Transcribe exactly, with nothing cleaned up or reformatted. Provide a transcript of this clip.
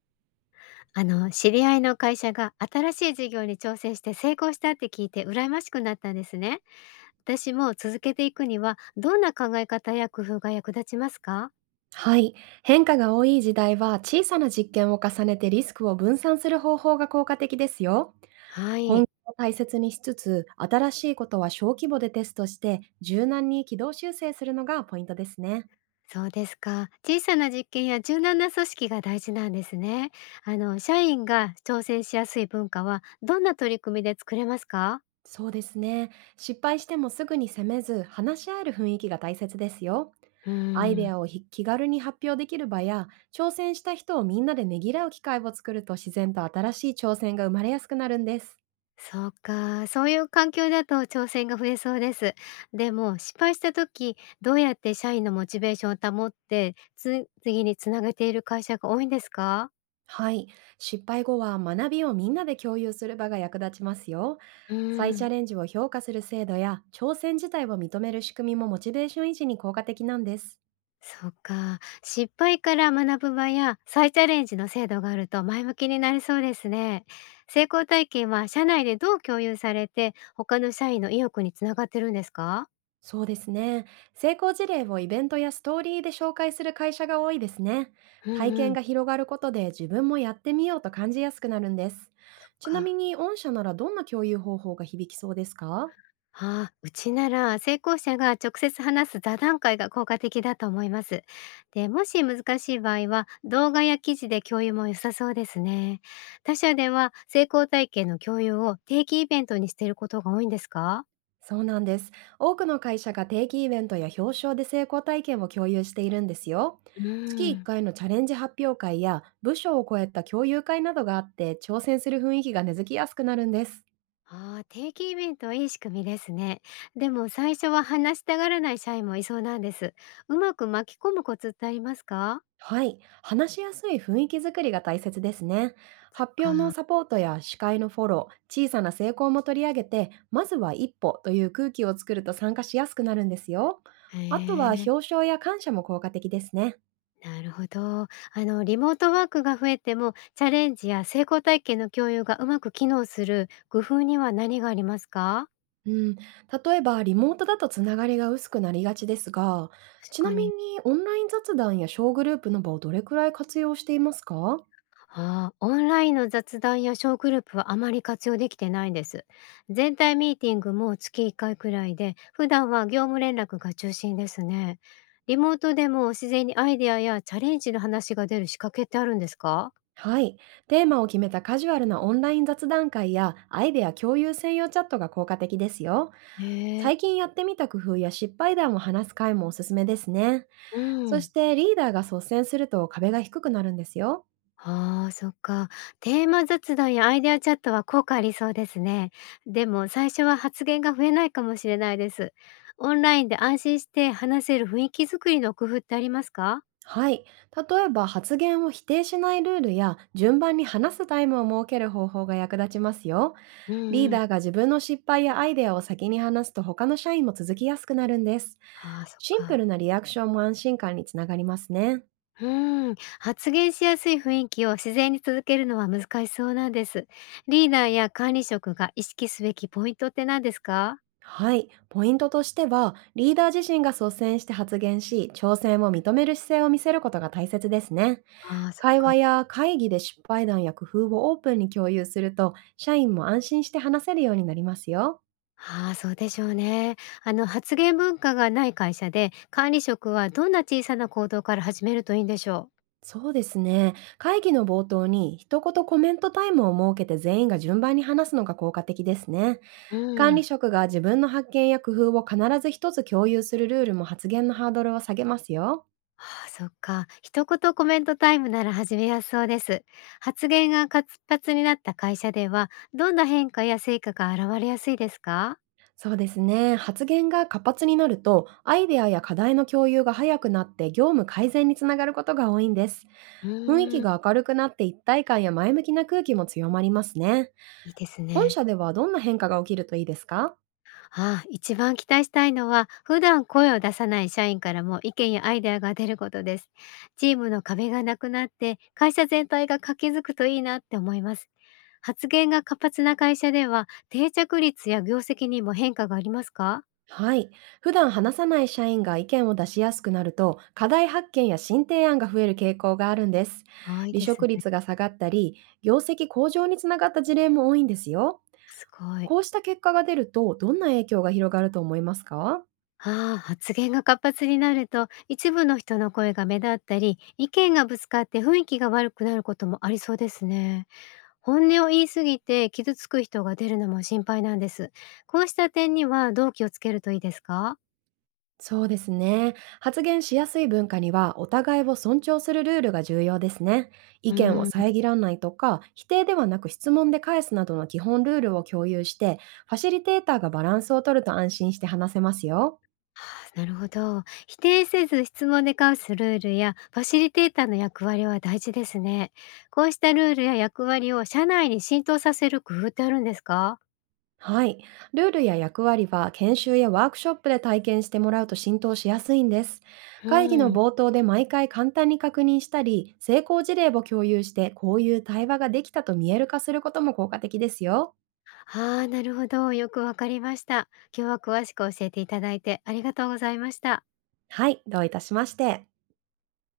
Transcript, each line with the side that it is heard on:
left: あの、知り合いの会社が新しい事業に挑戦して成功したって聞いて羨ましくなったんですね。私も続けていくにはどんな考え方や工夫が役立ちますか。
right: はい。変化が多い時代は小さな実験を重ねてリスクを分散する方法が効果的ですよ。
left: は
right: 本
left: い。
right: 気を大切にしつつ、新しいことは小規模でテストして、柔軟に軌道修正するのがポイントですね。
left: そうですか。小さな実験や柔軟な組織が大事なんですね。あの、社員が挑戦しやすい文化はどんな取り組みで作れますか。
right: そうですね。失敗してもすぐに責めず、話し合える雰囲気が大切ですよ。
left: うー
right: アイデ
left: ん。
right: アをひ気軽に発表できる場や、挑戦した人をみんなでねぎらう機会を作ると自然と新しい挑戦が生まれやすくなるんです。
left: そうか、そういう環境だと挑戦が増えそうです。でも失敗した時、どうやって社員のモチベーションを保って、つ次につなげている会社が多いんですか？
right: はい。失敗後は学びをみんなで共有する場が役立ちますよ。
left: うー
right: 再チャ
left: ん。
right: レンジを評価する制度や挑戦自体を認める仕組みもモチベーション維持に効果的なんです。
left: そうか、失敗から学ぶ場や再チャレンジの制度があると前向きになれそうですね。成功体験は社内でどう共有されて、他の社員の意欲につながってるんですか？
right: そうですね。成功事例をイベントやストーリーで紹介する会社が多いですね。
left: う
right: 体
left: んう
right: 験
left: ん。
right: が広がることで自分もやってみようと感じやすくなるんです。
left: そっ
right: ちなみ
left: か。
right: に、御社ならどんな共有方法が響きそうですか？
left: ああ、うちなら成功者が直接話す座談会が効果的だと思います。で、もし難しい場合は動画や記事で共有も良さそうですね。他社では成功体験の共有を定期イベントにしていることが多いんですか。
right: そうなんです。多くの会社が定期イベントや表彰で成功体験を共有しているんですよ。
left: うー
right: 月1
left: ん、
right: 回のチャレンジ発表会や部署を超えた共有会などがあって、挑戦する雰囲気が根付きやすくなるんです。
left: ああ、定期イベントはいい仕組みですね。でも最初は話したがらない社員もいそうなんです。うまく巻き込むコツってありますか。
right: はい。話しやすい雰囲気づくりが大切ですね。
left: そっ
right: 発表
left: か。
right: のサポートや司会のフォロー、小さな成功も取り上げて、まずは一歩という空気を作ると参加しやすくなるんですよ。
left: へ
right: あとは
left: え。
right: 表彰や感謝も効果的ですね。
left: なるほど。あの、リモートワークが増えても、チャレンジや成功体験の共有がうまく機能する工夫には何がありますか。
right: うん、例えばリモートだとつながりが薄くなりがちですが、
left: 確
right: ちな
left: か
right: み
left: に。
right: に、オンライン雑談や小グループの場をどれくらい活用していますか？
left: ああ、オンラインの雑談や小グループはあまり活用できてないんです。全体ミーティングも月いっかいくらいで、普段は業務連絡が中心ですね。リモートでも自然にアイデアやチャレンジの話が出る仕掛けってあるんですか。
right: はい。テーマを決めたカジュアルなオンライン雑談会やアイデア共有専用チャットが効果的ですよ。
left: へえ。
right: 最近やってみた工夫や失敗談を話す回もおすすめですね。
left: う
right: そし
left: ん。
right: てリーダーが率先すると壁が低くなるんですよ。
left: ああ、そっか。テーマ雑談やアイデアチャットは効果ありそうですね。でも最初は発言が増えないかもしれないです。オンラインで安心して話せる雰囲気作りの工夫ってありますか。
right: はい。例えば、発言を否定しないルールや順番に話すタイムを設ける方法が役立ちますよ。
left: うん
right: リー
left: うん。
right: ダーが自分の失敗やアイデアを先に話すと、他の社員も続きやすくなるんです。
left: ああ、そっ
right: シンプ
left: か。
right: ルなリアクションも安心感につながりますね。
left: うーん、発言しやすい雰囲気を自然に続けるのは難しそうなんです。リーダーや管理職が意識すべきポイントって何ですか。
right: はい。ポイントとしては、リーダー自身が率先して発言し、挑戦を認める姿勢を見せることが大切ですね。
left: ああ、そっ
right: 会
left: か。
right: 話や会議で失敗談や工夫をオープンに共有すると、社員も安心して話せるようになりますよ。
left: ああ、そうでしょうね。あの発言文化がない会社で、管理職はどんな小さな行動から始めるといいんでしょう？
right: そうですね。会議の冒頭に一言コメントタイムを設けて、全員が順番に話すのが効果的ですね。
left: う
right: 管理
left: ん。
right: 職が自分の発見や工夫を必ず一つ共有するルールも、発言のハードルを下げますよ。
left: ああ、そっか。一言コメントタイムなら始めやすそうです。発言が活発になった会社では、どんな変化や成果が現れやすいですか？
right: そうですね。発言が活発になると、アイデアや課題の共有が早くなって業務改善につながることが多いんです。
left: う
right: 雰囲気
left: ーん。
right: が明るくなって、一体感や前向きな空気も強まりますね。
left: いいです
right: 御
left: ね。
right: 社ではどんな変化が起きるといいですか？
left: ああ、一番期待したいのは、普段声を出さない社員からも意見やアイデアが出ることです。チームの壁がなくなって、会社全体が活気づくといいなって思います。発言が活発な会社では、定着率や業績にも変化がありますか。
right: はい。普段話さない社員が意見を出しやすくなると、課題発見や新提案が増える傾向があるんです。
left: ああ、いい
right: 離
left: です
right: 職
left: ね。
right: 率が下がったり、業績向上につながった事例も多いんですよ。
left: すごい。
right: こうした結果が出ると、どんな影響が広がると思いますか？
left: ああ、発言が活発になると、一部の人の声が目立ったり、意見がぶつかって雰囲気が悪くなることもありそうですね。本音を言い過ぎて傷つく人が出るのも心配なんです。こうした点にはどう気をつけるといいですか。
right: そうですね。発言しやすい文化には、お互いを尊重するルールが重要ですね。意
left: う
right: 見を
left: ーん、あ
right: 遮らないとか、否定ではなく質問で返すなどの基本ルールを共有して、ファシリテーターがバランスを取ると安心して話せますよ。
left: ーなるほど。否定せず質問で交わすルールやファシリテーターの役割は大事ですね。こうしたルールや役割を社内に浸透させる工夫ってあるんですか。
right: はい。ルールや役割は研修やワークショップで体験してもらうと浸透しやすいんです。
left: う
right: 会議の
left: ん、
right: 冒頭で毎回簡単に確認したり、成功事例を共有して、こういう対話ができたと見える化することも効果的ですよ。
left: ああなるほど。よくわかりました。今日は詳しく教えていただいてありがとうございました。
right: はい、どういたしまして。